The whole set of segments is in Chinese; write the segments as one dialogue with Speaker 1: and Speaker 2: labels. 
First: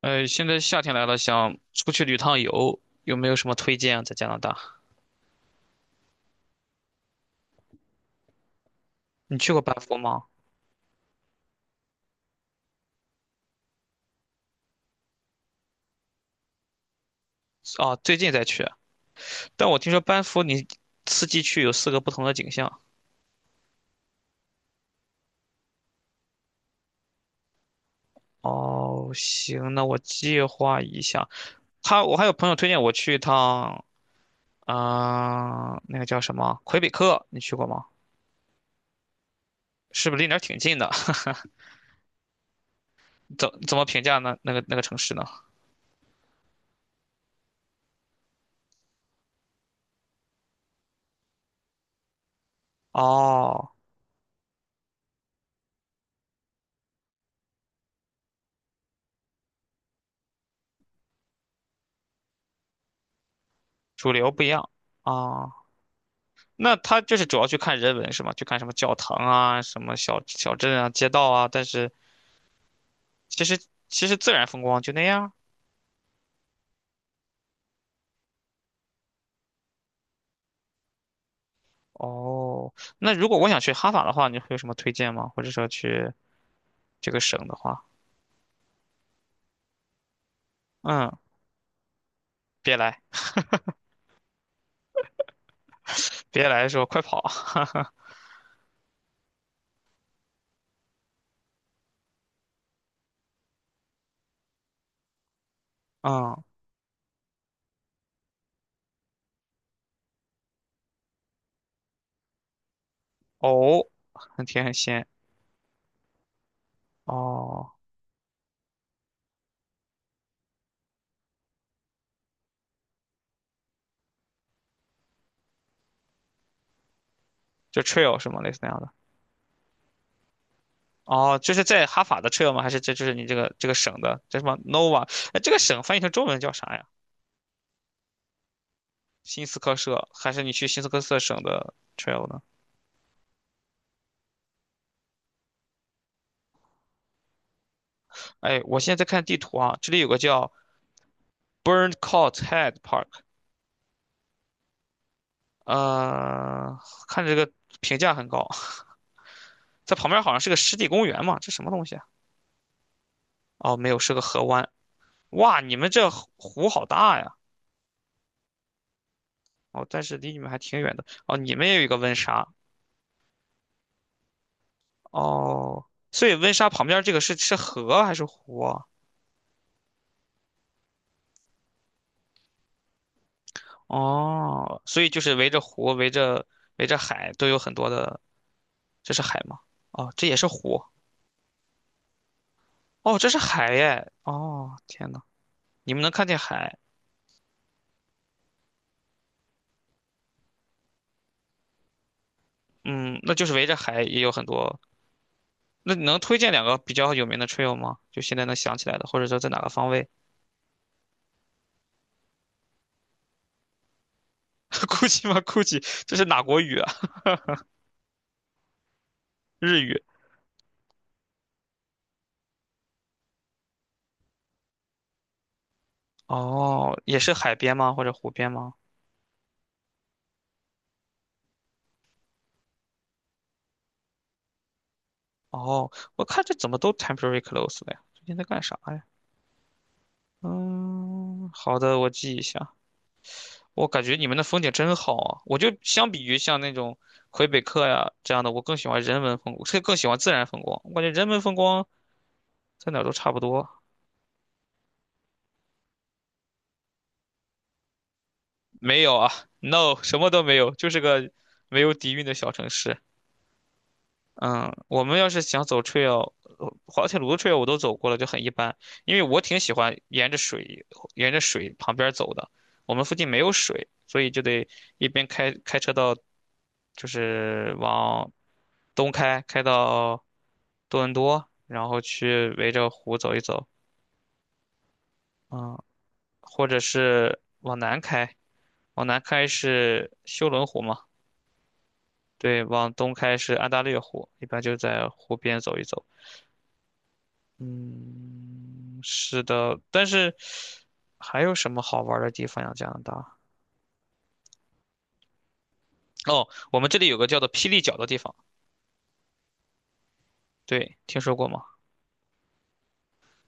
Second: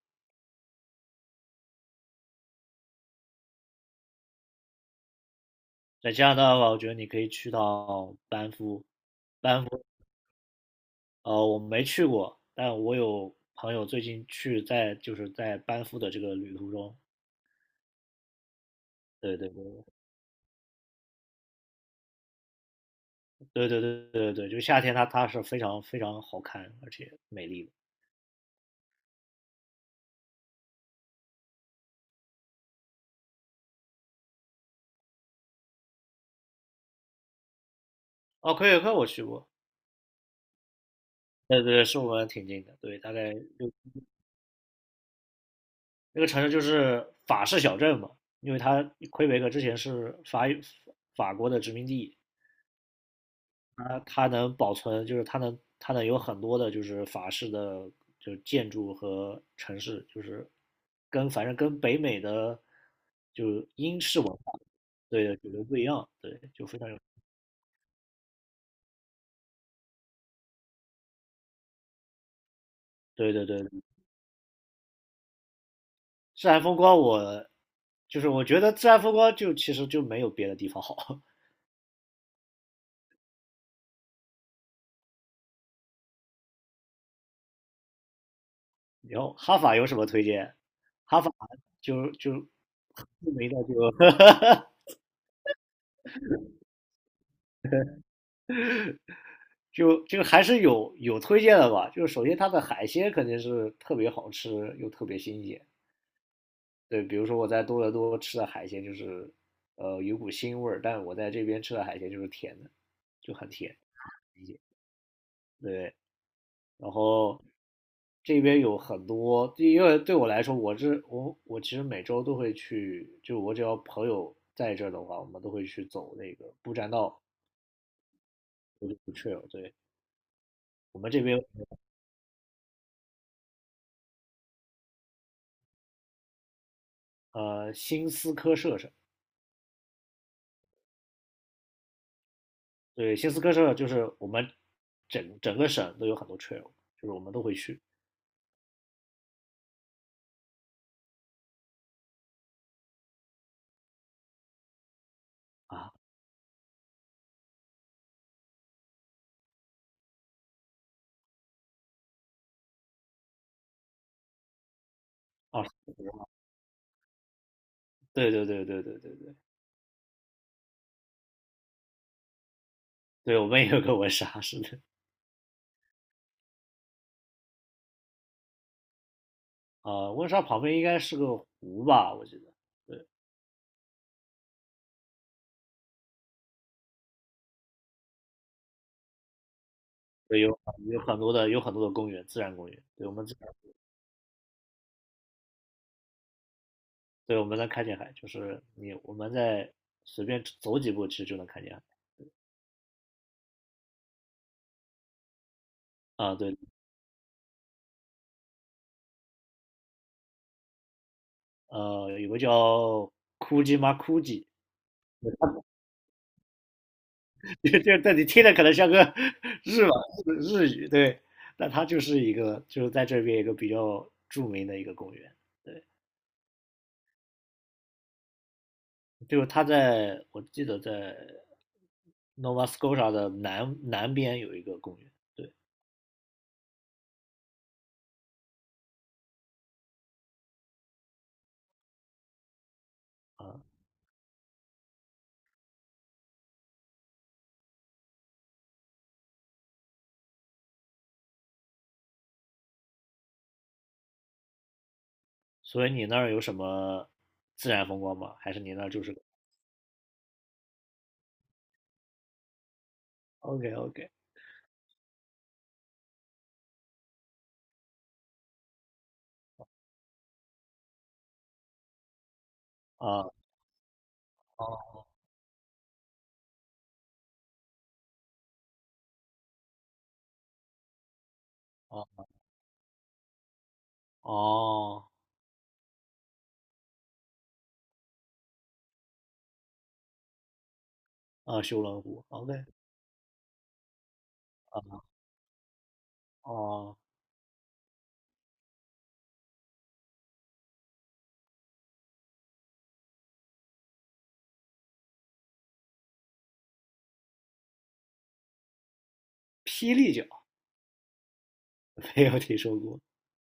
Speaker 1: 现在夏天来了，想出去旅趟游，有没有什么推荐啊？在加拿大，
Speaker 2: 在加拿大的话，我觉得你可以去到班夫。
Speaker 1: 你去过
Speaker 2: 班
Speaker 1: 班
Speaker 2: 夫，
Speaker 1: 夫吗？
Speaker 2: 我没去过，但我有朋友最近去在在班夫的这个旅途中。
Speaker 1: 啊，最近才去，
Speaker 2: 对对
Speaker 1: 但我
Speaker 2: 对
Speaker 1: 听说班夫你四季去有4个不同的景象。
Speaker 2: 对对对就夏天它是非常好看而且美丽的。
Speaker 1: 哦，行，那我计划一下。他，我还有朋友推荐我去一趟，嗯，那个叫什么魁北克，你去过吗？
Speaker 2: 哦，魁北克我去过。
Speaker 1: 是不是离那儿挺近的？
Speaker 2: 对对对，是我们挺近的，对，大概
Speaker 1: 怎
Speaker 2: 就
Speaker 1: 怎么评价那个城市呢？
Speaker 2: 那个城市就是法式小镇嘛。因为它魁北克之前是法国的殖民地。
Speaker 1: 哦，
Speaker 2: 它能保存，就是它能有很多的，就是法式的就是建筑和城市，就是跟反正跟北美的就是英
Speaker 1: 主
Speaker 2: 式文
Speaker 1: 流不一
Speaker 2: 化
Speaker 1: 样啊。
Speaker 2: 对的主
Speaker 1: 哦
Speaker 2: 流不一样。对，就
Speaker 1: 那
Speaker 2: 非常有。
Speaker 1: 他就是主要去看人文是吗？去看什么教堂啊、什么小镇啊、街道啊，但是
Speaker 2: 对
Speaker 1: 其
Speaker 2: 对
Speaker 1: 实
Speaker 2: 对。
Speaker 1: 其实自然风光就那样。
Speaker 2: 自然风光我就是我觉得自然风光就其实就没有别的地方好。
Speaker 1: 哦，那如果我想去哈法的话，你会有什么推荐吗？或者说去这个省的话，
Speaker 2: 然后哈法有什么推荐？
Speaker 1: 嗯，
Speaker 2: 哈法就
Speaker 1: 别来，
Speaker 2: 著名的就 哈哈
Speaker 1: 别来的时候快跑，
Speaker 2: 就还是有推荐的吧。就是首先它的海鲜肯定是特别好吃又特别新鲜。
Speaker 1: 嗯，
Speaker 2: 对，比如说我在多伦多吃的海鲜就是有股腥味儿，但我在这边吃的海鲜就是甜的，就很甜。
Speaker 1: 哦，很甜很鲜，
Speaker 2: 对，然后
Speaker 1: 哦，
Speaker 2: 这边有很多，因为对我来说，我这我我其实每周都会去，就我只要朋友在这儿的话，我们都会去走那个步栈道
Speaker 1: 就 trail 是吗？类似那样的。
Speaker 2: trail。对，我们这
Speaker 1: 哦，
Speaker 2: 边
Speaker 1: 就是在哈法的 trail 吗？还是这就是你这个这个省的叫什么 Nova?哎，这个省翻译成中文叫啥呀？
Speaker 2: 新斯科舍。
Speaker 1: 新斯科舍，还是你去新斯科舍省的 trail 呢？
Speaker 2: 对，新斯科舍就是我们整个省都有很多 trail，就是我们都会去。
Speaker 1: 哎，我现在在看地图啊，这里有个叫 Burncourt Head Park,
Speaker 2: 啊。
Speaker 1: 呃，看这个评价很高，在旁边好像是个湿地公园嘛，这什么东西啊？哦，没有，是个河湾。哇，
Speaker 2: 哦，
Speaker 1: 你们这湖湖好大呀！
Speaker 2: 对，
Speaker 1: 哦，但是离你们还挺远的。哦，你们也有一个温莎。
Speaker 2: 对我们也有个温莎，是的。
Speaker 1: 哦，所以温莎旁边这个是河还是湖啊？
Speaker 2: 啊，温莎旁边应该是个湖吧，我记得。对
Speaker 1: 哦，所以就是围着湖、围着海都有很多的，这是海吗？哦，这也
Speaker 2: 对，
Speaker 1: 是
Speaker 2: 有
Speaker 1: 湖。
Speaker 2: 有很多的公园，自然公园。对我
Speaker 1: 哦，
Speaker 2: 们
Speaker 1: 这
Speaker 2: 自，
Speaker 1: 是海耶！哦，天呐。你们能看见海，
Speaker 2: 对我们能看见海，就是我们在随便走几步，其实就能看见海。
Speaker 1: 嗯，那就是围着海也有很多。那你能
Speaker 2: 啊，
Speaker 1: 推荐
Speaker 2: 对，
Speaker 1: 2个比较有名的 trail 吗？就现在能想起来的，或者说在哪个方位
Speaker 2: 有个叫库吉。
Speaker 1: ？Gucci 吗？Gucci 这是哪国语啊？
Speaker 2: 就但你听着可能像个
Speaker 1: 日
Speaker 2: 日吧
Speaker 1: 语。
Speaker 2: 日语。对，那它就是一个就是在这边一个比较著名的一个公园。对，
Speaker 1: 哦，也是海边吗？或者湖边吗？
Speaker 2: 就是它在我记得在 Nova Scotia 的南边有一个公园。对
Speaker 1: 哦，我看这怎么都 temporary close 了呀？最近在干啥呀？嗯，好的，我记一下。
Speaker 2: 啊。
Speaker 1: 我感觉你们的风景真好啊！我就相比于像那种魁北克呀这样的，我更喜欢人文风光，更喜欢自然风光。我感觉人文风光在哪儿都差不多。
Speaker 2: 所以你那儿有什么自然风光吗？还是你那儿
Speaker 1: 没
Speaker 2: 就
Speaker 1: 有
Speaker 2: 是
Speaker 1: 啊，no,什么都没有，就是个没有底蕴的小城市。
Speaker 2: OK OK
Speaker 1: 嗯，我们要是想走 trail,滑铁卢的 trail 我都走过了，就很一般。因为我挺喜欢沿着水，沿着水旁边走的。我们附近
Speaker 2: 啊
Speaker 1: 没有水，所以就得
Speaker 2: 哦
Speaker 1: 一边开车到，就是往东开，开到多伦多，然后
Speaker 2: 哦
Speaker 1: 去围着湖走一走。
Speaker 2: 哦
Speaker 1: 嗯，或者是往南开，往南开是休伦湖嘛。
Speaker 2: 啊修伦湖
Speaker 1: 对，
Speaker 2: OK
Speaker 1: 往东开是安大略湖，一般就
Speaker 2: 啊
Speaker 1: 在湖边走一走。
Speaker 2: 哦
Speaker 1: 嗯，是的，但是还有什么好玩儿的地方呀？加拿大？哦，我们这里有个叫做霹雳角的地方，
Speaker 2: 霹雳角
Speaker 1: 对，听说过吗？
Speaker 2: 没有听说过。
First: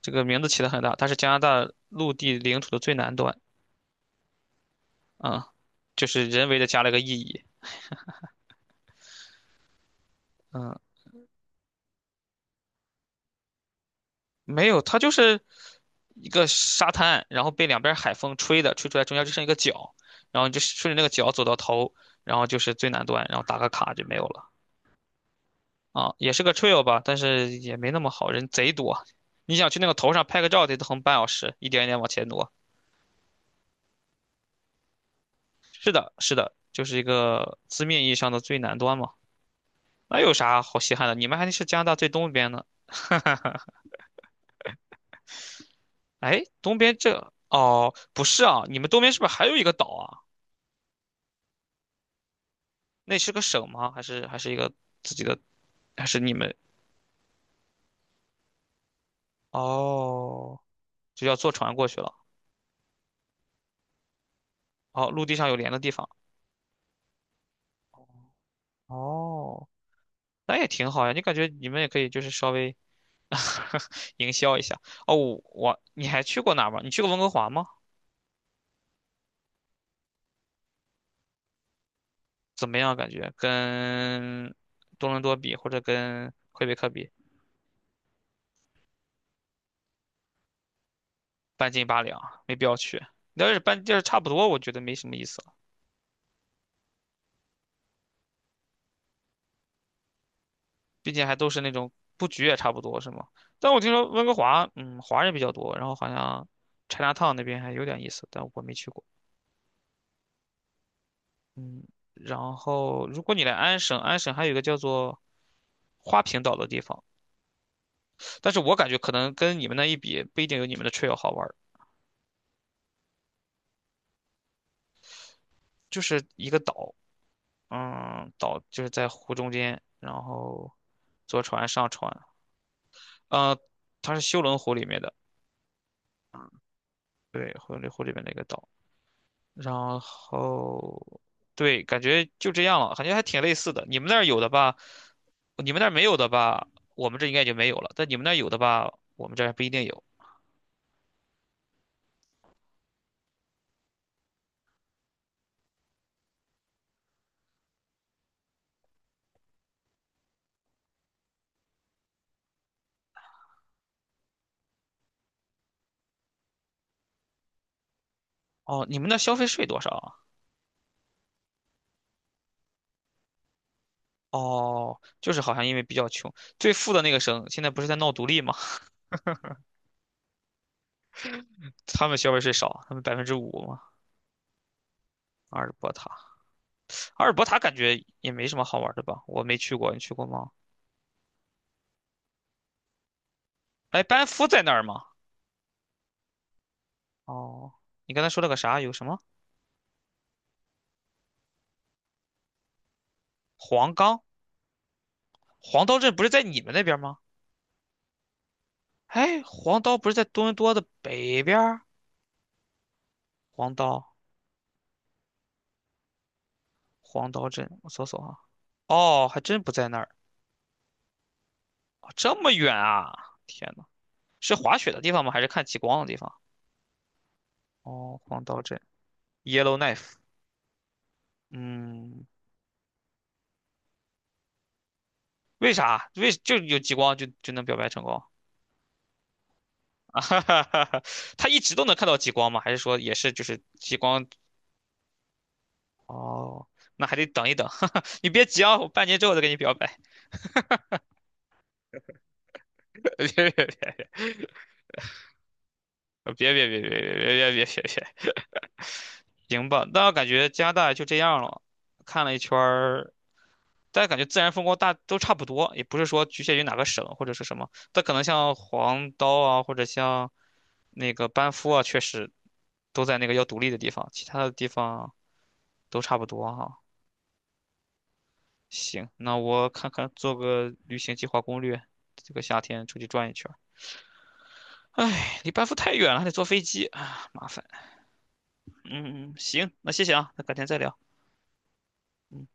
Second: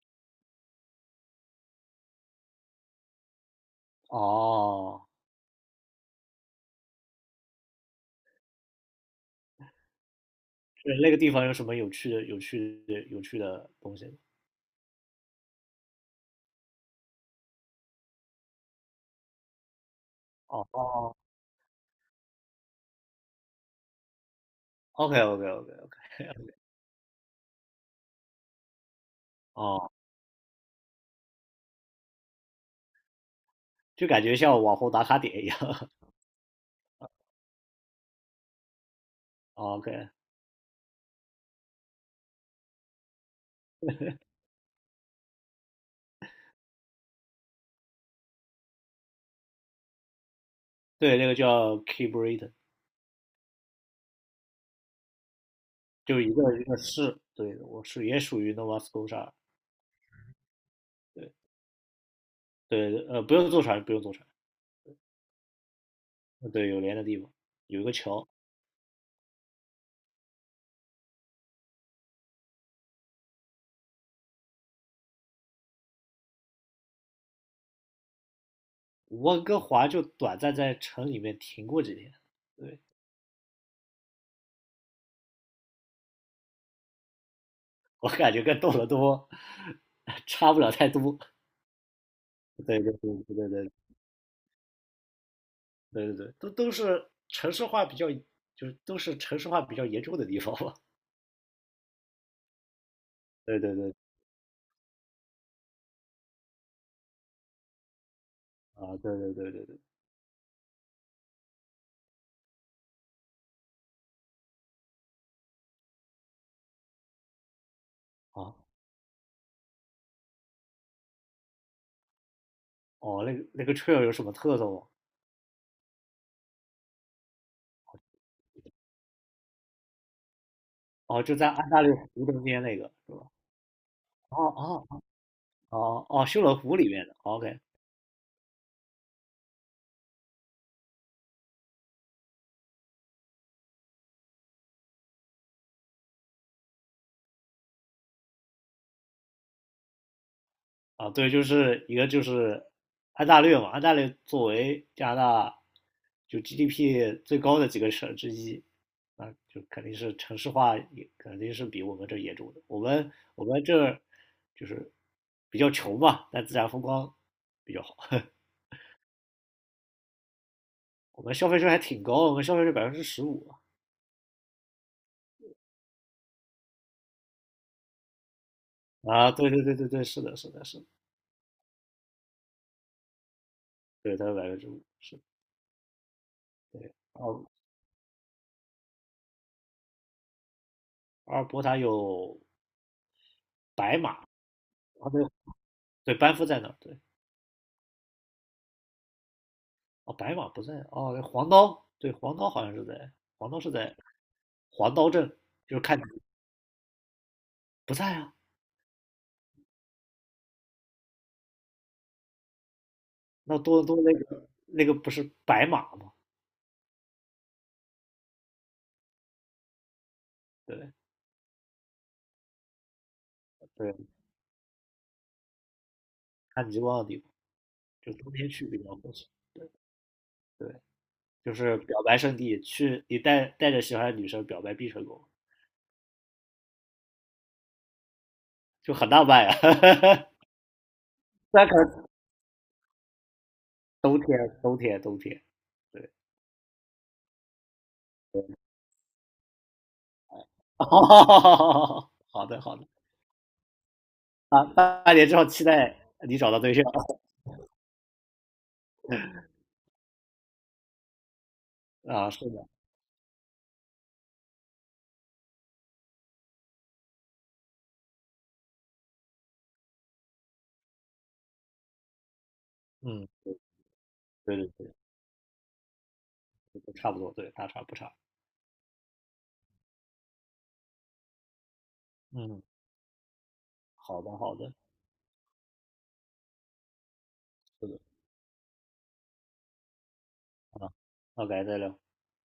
Speaker 1: 这个名字起的很大，它是加拿大陆地领土的最南端，
Speaker 2: 哦，
Speaker 1: 啊、就是人为的加了个意义，嗯，
Speaker 2: 就是那个地方有什么有趣的东西吗？
Speaker 1: 没有，它就是一个沙滩，然后被两边海风吹的，吹出来中间就剩一个角，然后你就
Speaker 2: 哦
Speaker 1: 顺着那个
Speaker 2: 哦
Speaker 1: 角走到头，然后就是最南端，然后打个卡就没有了。
Speaker 2: ，OK OK OK OK。
Speaker 1: 啊，也是个 trail 吧，但是也没那么好，人贼多。你想去那
Speaker 2: 哦，
Speaker 1: 个头上拍个照，得横半小时，一点一点往前挪。
Speaker 2: 就感觉像网红打卡点一样。
Speaker 1: 是的，是的，就是一个字面意义上的最南端嘛。
Speaker 2: 哦 OK。
Speaker 1: 那有啥好稀罕的？你们还是加拿大最东边呢。哎，东边这，哦，不是啊，你们东边是不是还有一个岛啊？
Speaker 2: 对，那个叫 k e y b r i t a i n。
Speaker 1: 那是个省吗？还是一个自己的？还
Speaker 2: 就
Speaker 1: 是
Speaker 2: 是
Speaker 1: 你们？
Speaker 2: 一个市，对，我是也属于 Nova Scotia。
Speaker 1: 哦，就
Speaker 2: 对
Speaker 1: 要坐船过去了。
Speaker 2: 对，不用坐船。
Speaker 1: 哦，陆地上有连的地方。
Speaker 2: 对，有连的地方，有一个桥。
Speaker 1: 哦，那也挺好呀。你感觉你们也可以，就是稍微。营销一下。哦，我你还去过哪儿吗？你去过温哥华吗？
Speaker 2: 温哥华就短暂在城里面停过几天。
Speaker 1: 怎么
Speaker 2: 对，
Speaker 1: 样？感觉跟多伦多比，或者跟魁北克比，
Speaker 2: 我感觉跟多伦多 差不了太多。
Speaker 1: 半斤八两，没必要
Speaker 2: 对对
Speaker 1: 去。
Speaker 2: 对对
Speaker 1: 你要
Speaker 2: 对
Speaker 1: 是
Speaker 2: 对
Speaker 1: 半就是差不多，我觉得没什么意思了。
Speaker 2: 对，都是城市化比较，就是都是城市化比较严重的地方吧。
Speaker 1: 毕竟还都是那种布局也差不多，是吗？
Speaker 2: 对
Speaker 1: 但
Speaker 2: 对
Speaker 1: 我听
Speaker 2: 对。
Speaker 1: 说温哥华，嗯，华人比较多，然后好像 Chinatown 那边还有点意思，但我没去
Speaker 2: 啊，
Speaker 1: 过。
Speaker 2: 对对对对对，
Speaker 1: 嗯，然后如果你来安省，安省还有一个叫做花瓶岛的地方，但
Speaker 2: 啊，
Speaker 1: 是我感觉可能跟你们那一比，不一定有你们的 trail 好玩儿，
Speaker 2: 哦，那个那个 trail 有什么特色吗？
Speaker 1: 就是一个岛，嗯，岛就是在湖中间，然后
Speaker 2: 哦，就
Speaker 1: 坐
Speaker 2: 在
Speaker 1: 船
Speaker 2: 安大
Speaker 1: 上
Speaker 2: 略
Speaker 1: 船，
Speaker 2: 湖中间那个是吧？
Speaker 1: 呃，它是修
Speaker 2: 哦
Speaker 1: 伦湖里
Speaker 2: 哦
Speaker 1: 面的，
Speaker 2: 哦哦，修罗湖里面的
Speaker 1: 对，
Speaker 2: ，OK，
Speaker 1: 修伦湖里面的一个岛，然后对，感觉就这样了，感觉还挺类似的。你们那儿有的吧，你们那儿没有的吧，我们这应该就没有了，但你们那儿有的吧，我们这儿还不一定有。
Speaker 2: 啊，对，就是一个就是安大略嘛，安大略作为加拿大就 GDP 最高的几个省之一，啊，就肯定是城市化也肯定是比我们这严重的。我们我们这儿就是比较穷嘛，但自然风光比较好。
Speaker 1: 哦，你们那消费税多少啊？
Speaker 2: 我们消费税还挺高，我们消费税百分之十五
Speaker 1: 哦，就是好像因为比较穷，最富的那个省现在不是在闹独立吗？
Speaker 2: 啊，啊对对对对对，是的，是的，是的。
Speaker 1: 他们消费税少，他们5%嘛。
Speaker 2: 对，它是百分之五。是
Speaker 1: 阿尔伯塔，
Speaker 2: 对。
Speaker 1: 阿尔伯塔感觉也没什么好玩的吧？我没去过，你去过吗？
Speaker 2: 阿尔伯塔有白
Speaker 1: 哎，
Speaker 2: 马。
Speaker 1: 班
Speaker 2: 啊
Speaker 1: 夫在那儿吗？
Speaker 2: 对对，班夫在那儿，对。
Speaker 1: 哦，你刚才说了个啥？有什么？
Speaker 2: 哦，白马不在。哦，黄刀。对，黄刀好像是在，黄刀是
Speaker 1: 黄
Speaker 2: 在
Speaker 1: 冈、
Speaker 2: 黄刀镇。就是
Speaker 1: 黄刀
Speaker 2: 看你
Speaker 1: 镇不是在你们那边吗？
Speaker 2: 不在啊。
Speaker 1: 哎，黄刀不是在多伦多的北边儿？
Speaker 2: 那
Speaker 1: 黄
Speaker 2: 多伦多那
Speaker 1: 刀、
Speaker 2: 个那个不是白马吗？
Speaker 1: 黄刀镇，我搜搜啊。哦，还真不在那儿，
Speaker 2: 对
Speaker 1: 哦这么远啊！天呐，
Speaker 2: 对，
Speaker 1: 是滑雪的地方吗？还是看极光的地方？
Speaker 2: 看极光的地方，就
Speaker 1: 哦，
Speaker 2: 冬
Speaker 1: 黄
Speaker 2: 天
Speaker 1: 刀
Speaker 2: 去
Speaker 1: 镇
Speaker 2: 比较合适。
Speaker 1: ，Yellowknife,
Speaker 2: 对，就是表白
Speaker 1: 嗯，
Speaker 2: 圣地，去你带着喜欢的女生表白必成功，
Speaker 1: 为啥？为就有极光就能表白成功？
Speaker 2: 就很浪漫啊。
Speaker 1: 哈哈哈哈，他一
Speaker 2: 虽然
Speaker 1: 直
Speaker 2: 可
Speaker 1: 都能
Speaker 2: 能
Speaker 1: 看到极光吗？还是说也是就是极光？
Speaker 2: 冬天。对。
Speaker 1: 哦，那还得等一等。你别急啊，我半年之后再给你表白。
Speaker 2: 哦，好的好的。
Speaker 1: 别别别
Speaker 2: 啊，半年之后期待你找
Speaker 1: 别
Speaker 2: 到
Speaker 1: 别
Speaker 2: 对
Speaker 1: 别
Speaker 2: 象。
Speaker 1: 别别别别别别，行吧？那我感觉加拿大就这样了，看
Speaker 2: 啊，
Speaker 1: 了一
Speaker 2: 是
Speaker 1: 圈
Speaker 2: 的。
Speaker 1: 儿，家感觉自然风光大都差不多，也不是说局限于哪个省或者是什么。但可能像黄刀啊，或者像那个班夫啊，确实都在那
Speaker 2: 嗯，
Speaker 1: 个要独立的地方，其他的
Speaker 2: 对
Speaker 1: 地
Speaker 2: 对对。
Speaker 1: 方都差不多哈、
Speaker 2: 差不多，对，大差不差。
Speaker 1: 行，那我看看做个旅行计划攻略，这个夏
Speaker 2: 嗯，
Speaker 1: 天出去转一圈儿。
Speaker 2: 好的，好的。
Speaker 1: 哎，离班夫太远了，还得坐飞机啊，麻烦。
Speaker 2: 是的。
Speaker 1: 嗯，嗯嗯行，那谢谢啊，那改天再
Speaker 2: 啊，
Speaker 1: 聊。
Speaker 2: 那改天再聊。
Speaker 1: 嗯。